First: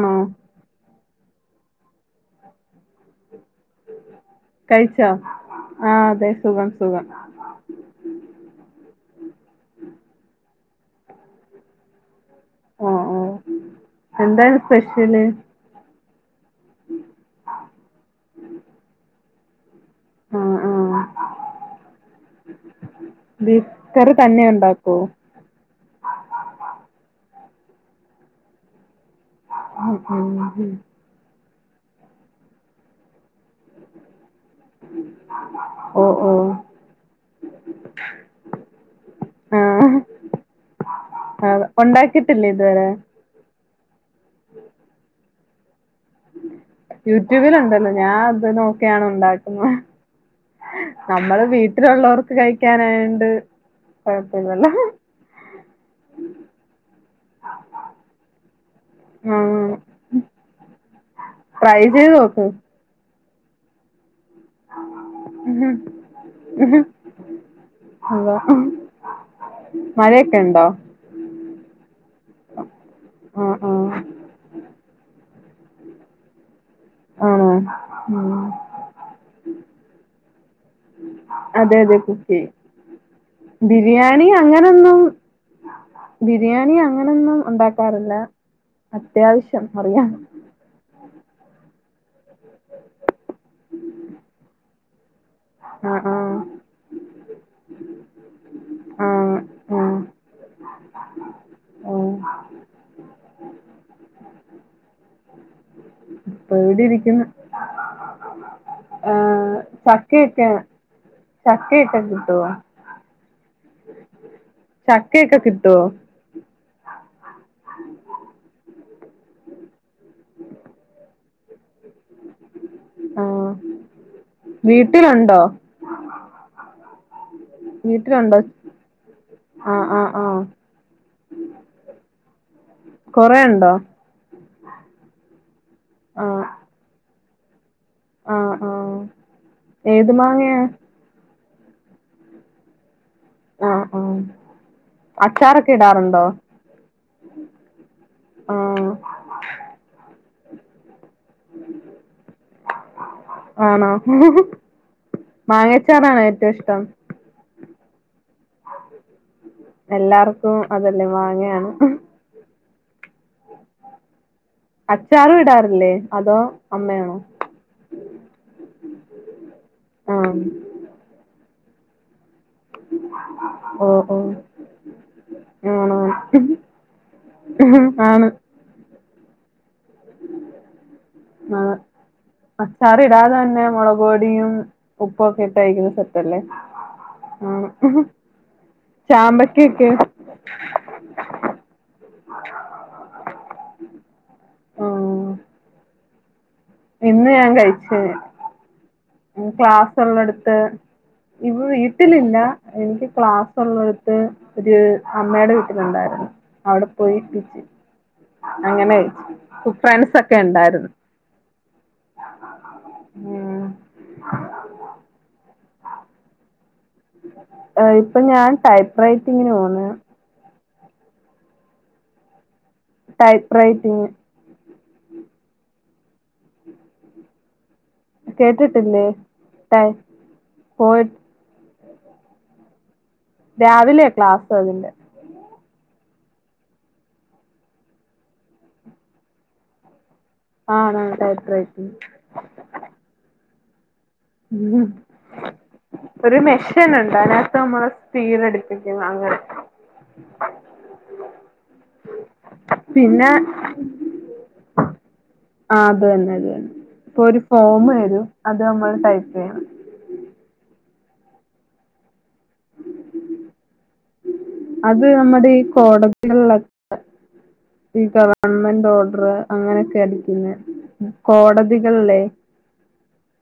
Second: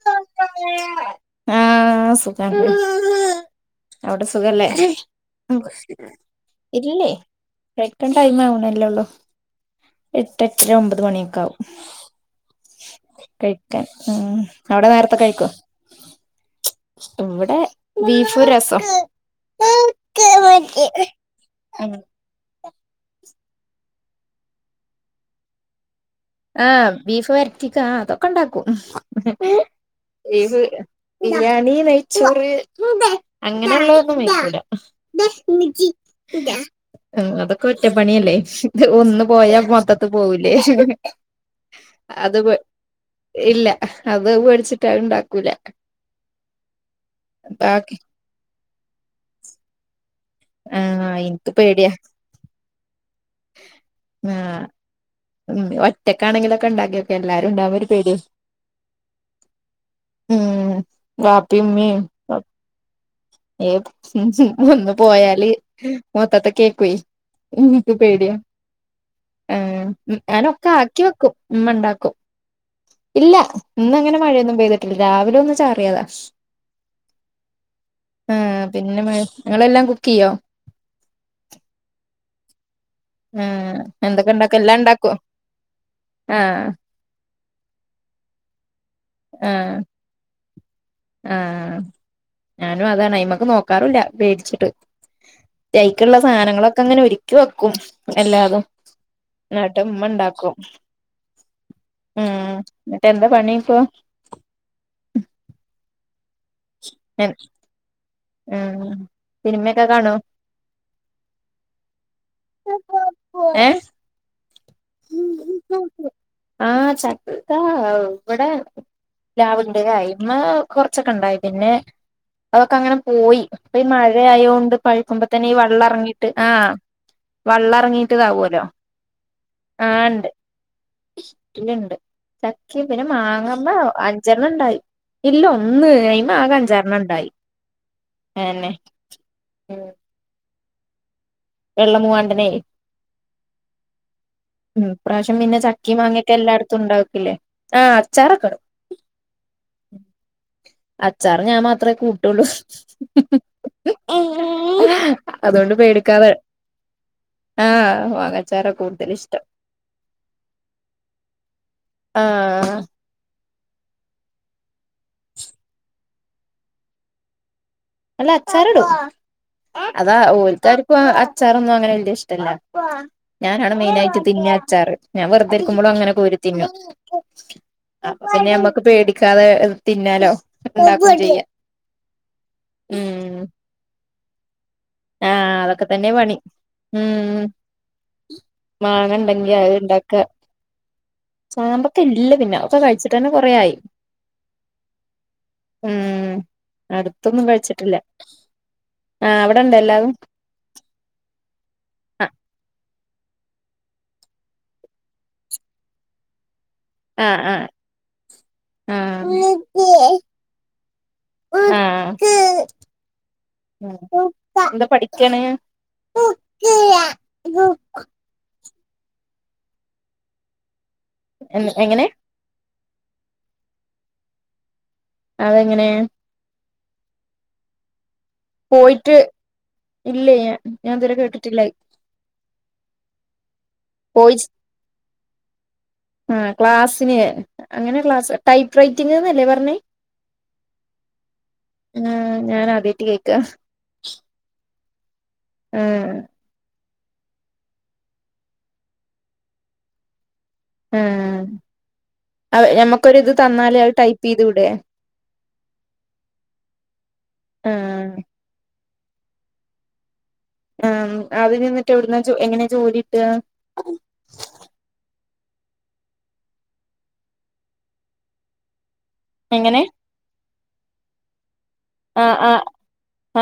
ആഹ് ആഹ് സുഖാണ് അവിടെ സുഖല്ലേ കഴിച്ചോ ആ അതെ സുഖം സുഖം കെട്ക്കാൻ ടൈം ആവുണല്ലൊള്ളൂ എട്ടെട്ടര ഒമ്പത് മണിയൊക്കാവും ഓ ഓ കഴിക്കാൻ ഉം എന്താണ് അവിടെ നേരത്തെ സ്പെഷ്യല് കഴിക്കോ ഇവിടെ ബീഫും രസും ആ ബീഫ്കറി തന്നെ ഉണ്ടാക്കോ ആഹ് ബീഫ് വര്ട്ടിക്കാ ആഹ് അതൊക്കെണ്ടാക്കും ആഹ് ഉം ഉം ബീഫ് ഉം ബിരിയാണി നെയ്ച്ചൂറ് അങ്ങനെയുള്ളതൊന്നും ഓ ഓ [unintelligible] ല അഹ് അതൊക്കെ ഒറ്റപ്പണിയല്ലേ ത്‌ ഒന്ന് പോയാ മൊത്തത്ത് പോവൂലേ അഹ് അത് ഒണ്ടാക്കിയിട്ടില്ലേ ഇതുവരെ ഇല്ല അത് പേടിച്ചിട്ടാ അഹ്ണ്ടാക്കൂല യൂട്യൂബിലുണ്ടല്ലോ ഞാൻ അത് നോക്കിയാണ് ഉണ്ടാക്കുന്നെ ആഹ് നമ്മള് ഇൻക്ക് പേടിയാ വീട്ടിലുള്ളവർക്ക് കഴിക്കാനായോണ്ട് ആഹ് കൊഴപ്പഇല്ലല്ലോ ഉം ഒറ്റക്കാണെങ്കിലൊക്കെ ണ്ടാക്കിയോക്ക എല്ലാരുംണ്ടാവുമ്പൊരു പേടിയാ ആ ഉം വിപ്പി ഉമ്മീം ഓക്കെ നോക്കും ഏഹ് ഒന്ന് പോയാല് മൊത്തത്ത് കേക്കുവേ എന്ക്ക് പേടിയ അതാ ആഹ് മഴയൊക്കെ ഉണ്ടോ ഞാനൊക്കെ ആക്കി വെക്കും ഇമ്മ ഇണ്ടാക്കും. ഇല്ല ആഹ് ഇന്ന് അങ്ങനെ ആഹ് മഴയൊന്നും പെയ്തിട്ട് ല്ല രാവിലെ ഒന്ന് ചാറിയെതാ ആണോ? ഉം ആഹ് പിന്നെ മഴ ഇങ്ങളെല്ലാം കുക്ക് ചെയ്യോ? അതെ അതെ കുക്കെയ്യും ആഹ് ബിരിയാണി എന്തൊക്കെ ഇണ്ടാക്കും എല്ലാം അങ്ങനൊന്നും ഇണ്ടാക്കോ ആഹ് ബിരിയാണി അങ്ങ നെന്നും ഒണ്ടാക്കാറില്ല അത്യാവിശ്യം ആഹ് അറിയാം ആഹ് ഞാനും അതാണ് ഐമക്ക് നോക്കാറുല്ല പേടിച്ചിട്ട് പക്ഷേ ആഹ് അയ്ക്ക്ള്ള ആഹ് സാധനങ്ങളൊക്കെ ഇങ്ങനെ ഒരുക്കി വെക്കും എല്ലാതും ആഹ് ഇന്നെട്ട് ആഹ് ഇമ്മണ്ടാക്കും ആഹ് ഉം ഇന്ന്ട്ട് എന്താ പണിയിപ്പൊ? ഇപ്പൊ ഇവിടെയിരിക്ക്ന്ന് ഉം ഏഹ് സിനിമയൊക്കെ കാണോ ചക്കയെക്കെ ചക്കയെക്കെ കിട്ടുവോ? ചക്കയെക്കെ കി ആഹ് ചക്ക ഇവടെ പ്ലാവ്ണ്ട് അയ്മെ കൊറച്ചൊക്കെ ഇണ്ടായി പിന്നെ അതൊക്കെ അങ്ങനെ പോയി ആഹ് ഇപ്പൊ ഈ മഴ ആയോണ്ട് പഴുക്കുമ്പോ വീട്ടിലുണ്ടോ തന്നെ ഈ വെള്ളം എറങ്ങിയിട്ട് ആഹ് വീട്ടിലുണ്ടോ? ആഹ് ആഹ് ആഹ് വീട്ടില്ണ്ട് ചക്കിം പിന്നെ കൊറേ ഉണ്ടോ മാങ്ങമ്മെ അഞ്ചെണ്ണം ഇണ്ടായി ഇല്ല ഒന്ന് അയ്മെ ആഹ് ആകെ അഞ്ചാറണ്ണണ്ടായി അതന്നെ എന്ത് മാങ്ങയാ? വെള്ള മൂവാണ്ടെനേ ആഹ് ആഹ് ഇപ്രാവിശ്യം പിന്നെ അച്ചാറൊക്കെ ചക്കിം ഇടാറുണ്ടോ? മാങ്ങിയൊക്കെ എല്ലായിടത്തും ഉണ്ടാക്കില്ലേ ആഹ് അച്ചാറൊക്കെ ഇടും ആഹ് അച്ചാറ് ഞാൻ മാത്രേ കൂട്ടൊള്ളൂ ആണോ? അതുകൊണ്ട് മാങ്ങ അച്ചാറാണോ പേടിക്കാതെ ഏറ്റുയിഷ്ടം? ആഹ് മാങ്ങച്ചാ എല്ലാർക്കും അതല്ലേ മാങ്ങയാണ് ആഹ് അച്ചാറും ഇടാറില്ലേ അതോ അമ്മയാണോ? അല്ല അച്ചാറ്ടും അതാ ആഹ് ഓല്ക്കാർകും അച്ചാറൊന്നും അങ്ങനെ വല്ല്യ ഇഷ്ട്ടല്ല. ഞാനാണ് ഓഹ് മെയിനായിട്ട് ഓഹ് തിന്ന അച്ചാറ് ഞാൻ വെറുതെയിരിക്കുമ്പളും ആണോ അങ്ങനെ കോരി തിന്നും. അപ്പൊ ആണ് പിന്നെ ഞമ്മക്ക് പേടിക്കാതെ തിന്നാലോ ഇണ്ടാക്കും ചെയ്യാ ആണ് അച്ചാറിടാതെ തന്നെ മൊളക്പൊടിയും.. ഉപ്പൊക്കെ ഇട്ട് ആഹ് അതൊക്കെ കഴിക്കുന്നെ തന്നെ പണി സെറ്റല്ലേ? ഉം മാങ്ങണ്ടെങ്കി അത് ഇണ്ടാക്ക ചാമ്പക്ക ഇല്ല പിന്നെ ഒക്കെ കഴിച്ചിട്ടന്നെ കൊറെയായി. ആഹ് ഉം ഇന്ന് അടുത്തൊന്നും ഞാൻ കഴിച്ചിട്ടില്ല. കഴിച്ച് ആഹ് അവിടെണ്ടോ എല്ലാതും? ഇവടെ ആ വീട്ടിലില്ല എനിക്ക് ക്ലാസുള്ളടുത്ത് ഒരു അമ്മയുടെ വീട്ടിലുണ്ടായിരുന്നു അവിടെ പോ ആ ആ പോയി ആ അങ്ങനെ കഴിക്കും ഫ്രണ്ട്സൊക്കെ ഒണ്ടായിരുന്നു ഉം. എന്താ പഠിക്കാണ് ഇപ്പ ഞാൻ ടൈപ്പ് റൈറ്റിങ്ങിന് പോണ്. എങ്ങ് എങ്ങനെ? ടൈപ്പറൈറ്റിങ്. അതെങ്ങനെ? കേട്ടിട്ടില്ലേ പോയിട്ട് ടൈ ഇല്ലെ ഞാൻ പോയിട്ട് ഇതരെ കേട്ടിട്ടില്ല അഹ് രാവിലെ പോയി ക്ലാസ് അതിന്റെ ആ ക്ലാസ്സിന് അങ്ങനെ ക്ലാസ്സ് ടൈപ്പ് റൈറ്റിംഗന്നല്ലേ പറഞ്ഞെ. ആണ് ടൈപ്പ് റൈറ്റിങ് ആഹ ഞൻ ആദ്യയിട്ട് കേക്ക ഉം ആ ഉണ്ട് അതിനകത്ത് നമ്മള് സ്റ്റീൽടിപ്പിക്കുന്നു അങ്ങനെ ഉ ഞമ്മക്കൊരിത് പിന്നെ തന്നാല് അത് ടൈപ്പ് യ്ത് വിടെ ആ അത് തന്നെ അത് തന്നെ ഇപ്പൊ ഒരു ആഹ് ഫോംമരും അത് നമ്മൾ ടൈപ്പെയ്യണം ആ അതിന് നിന്നിട്ട് എവിടുന്ന എങ്ങനെയാ ജോലിട്ടാ. അത് നമ്മടെ ഈ കോടതികളിലൊക്കെ ഈ ഗവൺമെന്റ് ഓ.. എങ്ങനെ അങ്ങനെയൊക്കെ അടിക്കന്ന് കോടതികളല്ലേ. ആഹ് ആഹ്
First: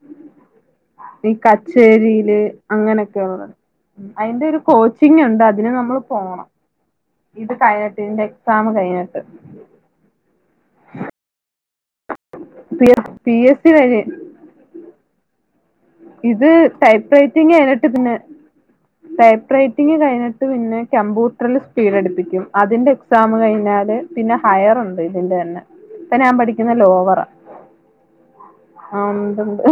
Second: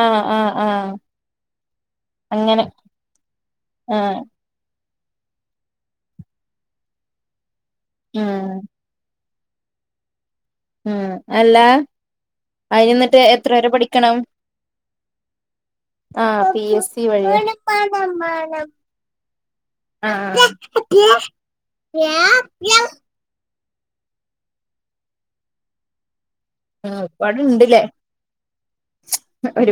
ആഹ് ആഹ് ആഹ് ഈ കച്ചേരിയില് അങ്ങനെ അങ്ങനെക്കെള്ള ആഹ് അയിന്റെ ഒരു കോച്ച.. ച്ചിങ്ങണ്ട് അതിന് നമ്മൾ പോണം ഇത് കഴിഞ്ഞിട്ട് ഇതിന്റെ ഉം എക്സാം കഴിഞ്ഞിട്ട് ഉം അല്ല അയ് നിന്നിട്ട് പി എത്ര എസ് വരെ സി വഴി പഠിക്കണം. ആഹ് ഇത് പി എസ് സി ടൈപ്പ് വഴി റൈറ്റിംഗ കഴിഞ്ഞിട്ട് പിന്നെ. ടൈപ്പ് ററ്റിംഗ് കഴിഞ്ഞിട്ട് പിന്നെ കമ്പ്യൂട്ടറിൽ സ്പീഡടുപ്പിക്കും അതിന്റെ.. എക്സാം കഴിഞ്ഞാല് പിന്നെ ഹയർുണ്ട് ഇതിന്റെന്നെ പിന്നെ ഞാൻ പഠിക്ക.. ആഹ് ലോവറാ ഒരുപാടുണ്ട്ല്ലേ ആഹ ഉണ്ട്ണ്ട്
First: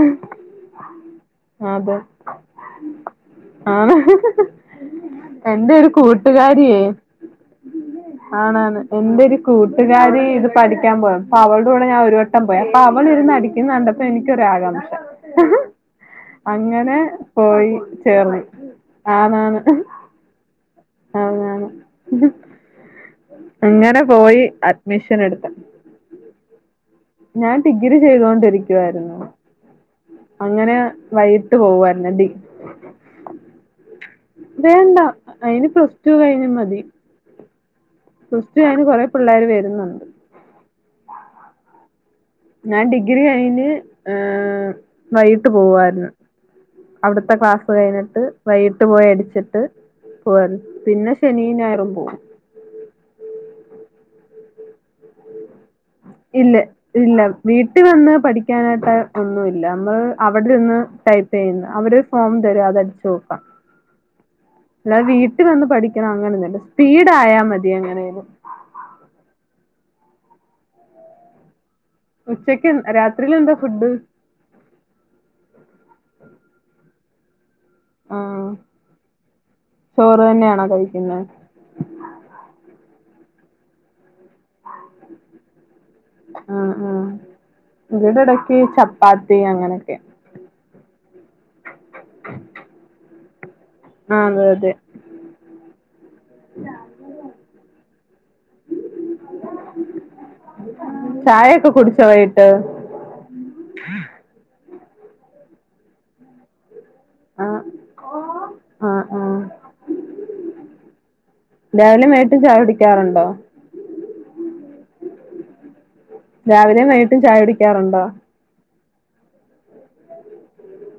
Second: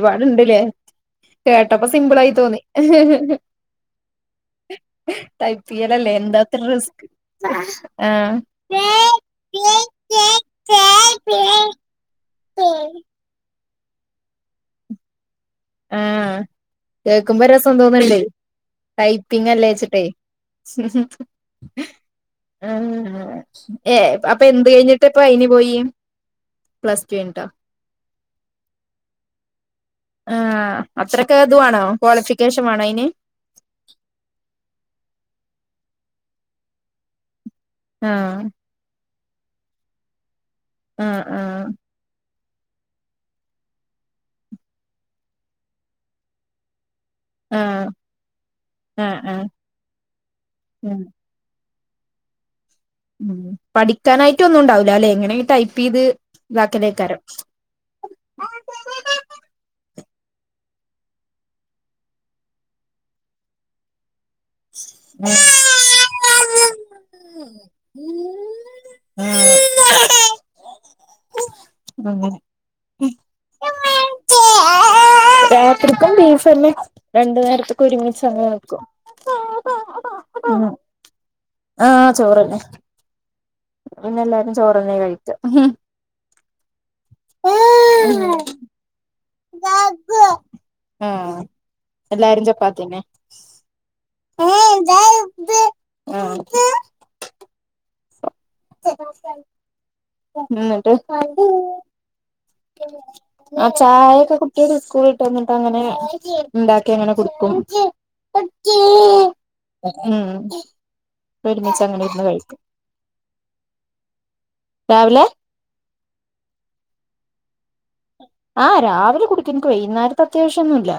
കേട്ടപ്പ സിമ്പിളായി തോന്നി ആഹ ഐ എന്റെ പി ഒരു എൽ അല്ലേ എന്താത്ര കൂട്ടുകാരിയേ റിസ്ക് ആഹ് ആണാണ് എന്റെ ഒരു.. കൂട്ടുകാരി ഇത് പഠിക്കാൻ പോയും അപ്പൊ അവളുടെ കൂടെ ഞാൻ ഒരു.. ഇൻ പോ അപ്പൊ അവളൊരു ന്നടിക്കുന്നു കണ്ടപ്പോ എനിക്കൊരാകാംക്ഷ ആഹ് അങ്ങനെ കേക്കുമ്പോ പോയി രസം തോന്ന്ണ്ട് ചേർന്ന് ആണാണ് ആണാണ് ആഹ ഏ അങ്ങനെ ഹ പോയി അപ്പ എന്ത് കഴിഞ്ഞിട്ട് അഡ്മിഷൻ ഇപ്പ അയിന് എടുത്ത് പോയി പ്ലസ് ടു കയിഞ്ഞിട്ടോ ഞാൻ ഡിഗ്രി ചെയ്തൊണ്ടിരിക്കുവായിരുന്നു അങ്ങനെ ആഹ് അത്രക്കെ വൈകിട്ട് ഇത് വാണോ പോവുയിരുന്ന ഡീ ക്വാളിഫിക്കേഷൻ വാണോ അയിന് വേണ്ട അയ്ന് പ്ലസ് റ്റു കഴിഞ്ഞ മതി ആഹ് പ്ലസ് ടു കഴിഞ്ഞ കൊറെ പിള്ളേർ വരുന്നുണ്ട് ആഹ ആഹ ഞാൻ ഡിഗ്രി കഴിഞ്ഞ് വൈകിട്ട് പോകുവായിരുന്നു അവിടുത്തെ ക്ലാസ് ആഹ് കഴിഞ്ഞിട്ട് വൈകിട്ട് പോയി ആഹ് ആഹ് അടിച്ചിട്ട് പോവായിരുന്നു ഉം പിന്നെ ശനി ഞായറും പോകും ഉ പഠിക്കാനായിട്ട് ഒന്നും ഉണ്ടാവില്ല അല്ലെ എങ്ങനെങ്ക ടൈപ്പ് ചെയ്ത് ഇതാക്കലേക്കാരം കുട്ടി വന്ന് പഠിക്കാനായിട്ട് ഒന്നുമില്ല നമ്മൾ അവിടെ നിന്ന് ടൈപ്പ് ചെയ്യുന്നു അവര് ഫോം തരും അത് സോഫ അല്ലാെ വീട്ടിൽ വന്ന് പഠിക്കണം അങ്ങനെ അങ്ങനൊന്നല്ല സ്പീഡ ആയാ മതി എങ്ങനെും ഉം ഉച്ചക്ക് രാത്രിയിലെന്താ ഫുഡ് [unintelligible] ബീഫല്ലെ രണ്ടു നേരത്ത്ക്ക് ആ ഒരുമിച്ചങ് വെക്കും ചോറ് തന്നെയാണോ കഴിക്കുന്നത് ആഹ് ചോറെന്നെ വടെ പിന്നെല്ലാരും ചോറെന്നെ കഴിക്ക ആ ആ പ്പാത്തി അങ്ങനെക്കെ ആഹ് എല്ലാരും ചപ്പാത്യെന്നെ ആ അതെ അതെ ആഹ് ന്ന്ട്ട് [unintelligible] ആ ചായൊക്കെ കുട്ട്യാള് സ്കൂള്ട്ട് വെന്ന്ട്ടങ്ങനെ ഇണ്ടാക്കി അങ്ങനെ ആ കുടിക്കും ആ ആ ഉം ഒരുമിച്ച് അങ്ങനെ രാവിലേം ഇരുന്ന് വൈകീട്ടും കഴിക്കും ചായുടിക്കാറുണ്ടോ രാവിലെ രാവിലേം വൈകീട്ടും ചായ കുടിക്കാറുണ്ടോ ആഹ് രാവിലെ കുടിക്കും ഇൻക്ക് വെയ്ന്നാരത്തെ അത്യാവശ്യോന്നുല്ല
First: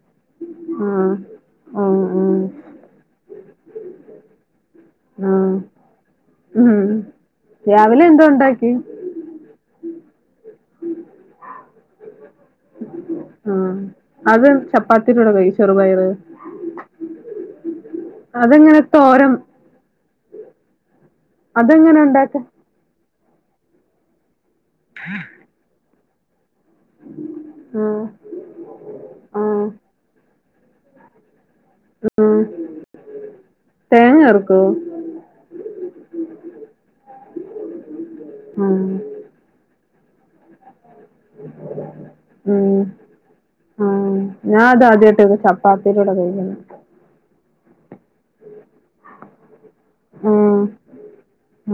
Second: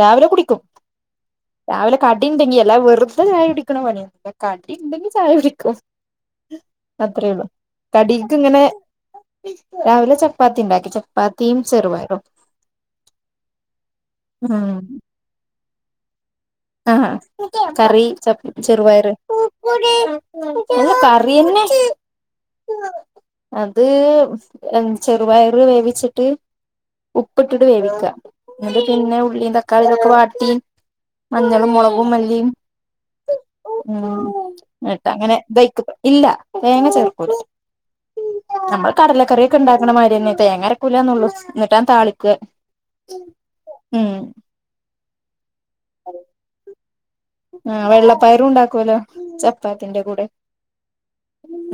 രാവിലെ കുടിക്കും ആ ആ രാവിലെ ആ കടിണ്ടെങ്കി അല്ലാതെ വെറ്തെ ചായ കുടിക്ക്ണ പണിയൊന്നുല്ല കടിണ്ടെങ്കി ചായ ആ കുടിക്കും ഉം അത്രേ ഉള്ളു രാവിലെ എന്തോ കടീക്ക്ങ്ങനെ ഉണ്ടാക്കി രാവിലെ ചപ്പാത്തി ണ്ടാക്കി ചപ്പാത്തീം ചെറുപയറും ആ അത് ഉം ചപ്പാത്തിടെ കൂടെ കയ് ചെറുപയറ് ആഹ് കറി ചപ് അതെങ്ങനെ ചെറുപയറ് തോരൻ അല്ല കറിയെന്നെ ണ്ടാക്കും അത് ചെറുപയറ് വേവിച്ചിട്ട് ഉപ്പ്ട്ട്ട്ട് ആഹ് വേവിക്ക ന്ന്ട്ട് പിന്നെ ഉള്ളീം ആഹ് തക്കാളീം ഇതൊക്കെ വാട്ടി മഞ്ഞളും മൊളകും ആഹ് മല്ലിം ഉം തേങ്ങ ചേർക്കോ ന്ന്ട്ടങ്ങനെ ഇതയ്ക്ക്ട ഇല്ല തേങ്ങ ചേർക്കൂല ഞമ്മള് ആഹ് കടലക്കറി ക്കെ ണ്ടാക്കണമാതിരിന്നെ തേങ്ങരക്കൂല്ലാന്നൊള്ളു ന്ന്ട്ടത് താളിക്ക ഉം ഉം ആഹ് ഞാൻ ത് ആദ്യായിട്ട ഇത് ചപ്പാത്തിയുടെ കൂടെ കഴിക്കുന്നെ ആഹ് വെള്ളപ്പയറും ണ്ടാക്കോലോ ചപ്പാത്തിന്റെ കൂടെ ആഹ്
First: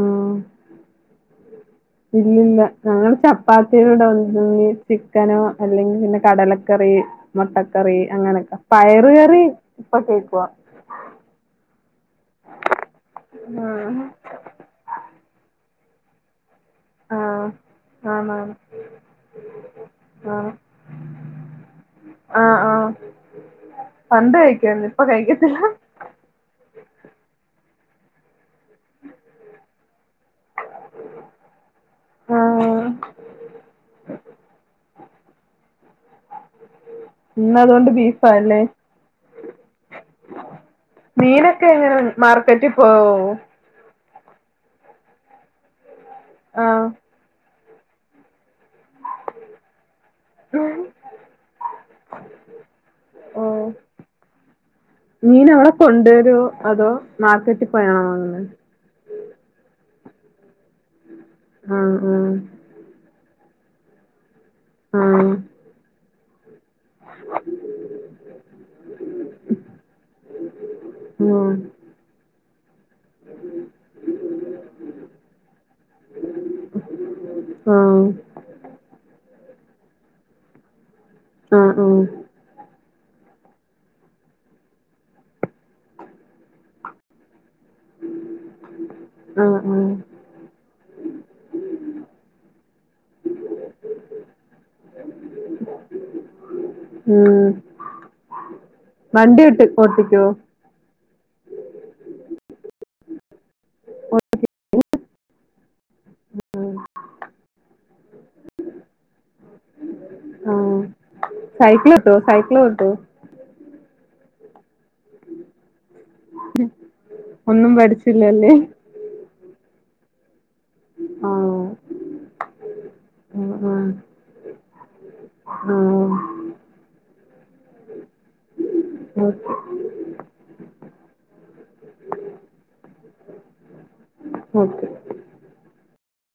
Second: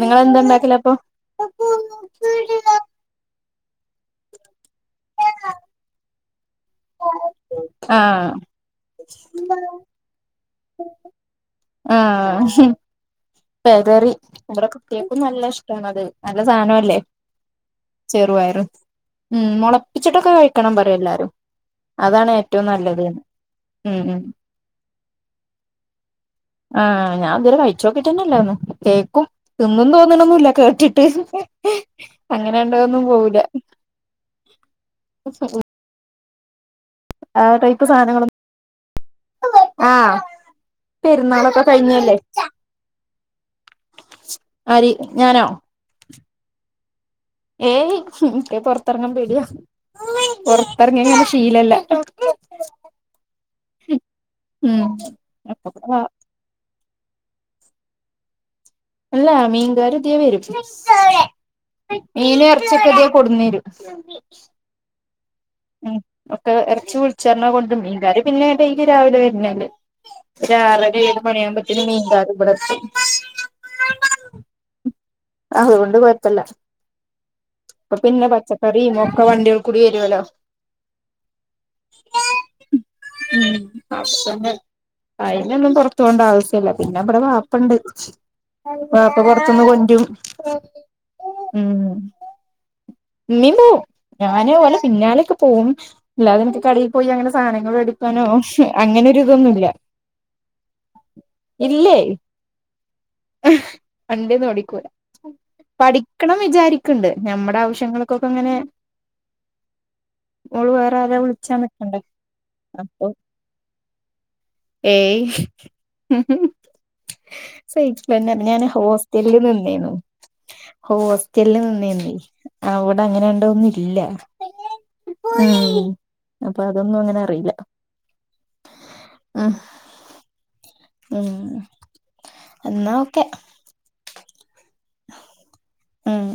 നിങ്ങളെന്താണ്ട ണ്ടാക്കലപ്പൊ ഇല്ലല്ല ഞങ്ങള് ചപ്പാത്തിടെ കൂടെ [unintelligible] ചിക്കനോ അല്ലെങ്കി പിന്നെ കടല കറി മുട്ടക്കറി ആഹ് അങ്ങനെയൊക്കെ പയറ് കറി ഇപ്പൊ കേക്ക്വ ആഹ് ആഹ് [unintelligible] ഇവടെക്കെ കുട്ട്യാക്കും നല്ല ഇഷ്ടാണത് നല്ല സാനും അല്ലേ ആഹ് ആണാണ് ചെറുപയറും ഉം മൊളപ്പിച്ചിട്ടൊക്കെ ആഹ് കഴിക്കണം പറയും എല്ലാരും അതാണ് ആഹ് ഏറ്റവും ആഹ് നല്ലത് ഉം ഉം പണ്ട് കഴിക്കുവായിരുന്നു ഇപ്പൊ കഴിക്കത്തില്ല ആഹ് ഞാൻ ഇതുവരെ കഴിച്ചോക്കീട്ടില്ലതൊന്നും കേക്കും തിന്നും തോന്ന്ണൊന്നുല്ല കേട്ടിട്ട് അങ്ങനെ ണ്ടതൊന്നും പോവൂല അ. [inaudible] ആ ഇന്ന് ടൈപ്പ് അതുകൊണ്ട് സാനങ്ങളും ബീഫാല്ലേ ആഹ്‌ പെരുന്നാളൊക്കെ മീനൊക്കെ എങ്ങനെ കഴിഞ്ഞതല്ലേ മാർക്കറ്റിൽ പോവോ ആര് ഞാനോ ആഹ് ഏയ് മ്ഹ് ഇപ്പ പൊറ ത്തെറങ്ങാൻ പേടിയാ പൊറത്തെറങ്ങിയങ്ങനെ ശീലല്ല ഓഹ് മ്ഹ് ഉം [unintelligible] കൊണ്ടരോ അതോ? മാർക്കറ്റിൽ പോയാണോ വാങ്ങുന്നെ അല്ല മീൻകാര് ഇതിയേ വരും മീന് എറ ച്ചിയൊക്കെ ഇതിയെ കൊടുന്നരും ആഹ് ഉം ഒക്കെ ഇറച്ചി വിളിച്ച് പറഞ്ഞാ കൊണ്ട് വരും മീൻകാര് പിന്നെ ഡെയ്‌ലി രാവിലെ വരുന്നേല്ലേ ഒര് ആറര ഏഴ് ആഹ് മണിയാകുമ്പത്തിന് മീൻകാര് ഇവിടെത്തും അതുകൊണ്ട് കൊഴപ്പല്ല ആഹ് ഇപ്പ പിന്നെ പച്ചക്കറിയും ഒക്കെ വണ്ടികളിൽ കൂടി വരൊല്ലോ ആഹ് ആഹ് മ്ഹ് അവിടെത്തന്നെ അയിനൊന്നും പൊറത്തു പോവേണ്ട ആവശ്യല്ല പിന്നെ ഇബ്ടെ വാപ്പണ്ട് വാപ്പ ആഹ് പൊറത്ത്ന്ന് ആഹ് കൊണ്ട് രും ഉം ഇമ്മേം പോവും ഞാന് ഓലെ പിന്നാലൊക്കെ പോവും അല്ലാതെ എനിക്ക് കടയിൽ പോയി അങ്ങനെ ഉം സാധനങ്ങള് വേടിക്കാനോ അങ്ങനെ ഒരു ഇതൊന്നുമില്ല കിട്ട്യോ ഇല്ലേ വണ്ടിയൊന്നും ഓടിക്കൂല പഠിക്കണം വി ചാരിക്ക്ണ്ട് നമ്മടെ ആവശ്യ ശ്യങ്ങൾക്കൊക്കെ ഇങ്ങനെ ഓള് ആഹ് വേറെ ആരേം വിളിച്ചാൻ നിക്കണ്ടേ സൈക്കിളോട്ടോ സൈക്കിളോട്ടോ അപ്പോ ഏയ് ഒന്നും സഹിക്കന്നേ പഠിച്ചില്ലല്ലേ ഞാന് ഹോസ് റ്റലിൽ നിന്നേർന്നു ഹോസ്റ്റലിൽ ആഹ് നിന്നേർന്നേ ആഹ് ഇവിടെ അങ്ങന ആ ഇണ്ടോന്നും ആ ഇല്ല ഉം അപ്പൊ അതൊന്നും അങ്ങനെ അറിയില്ല ഉം ഓക്കെ. ഉം എന്നാ ഓക്കെ ഓക്കെ മ്ഹ്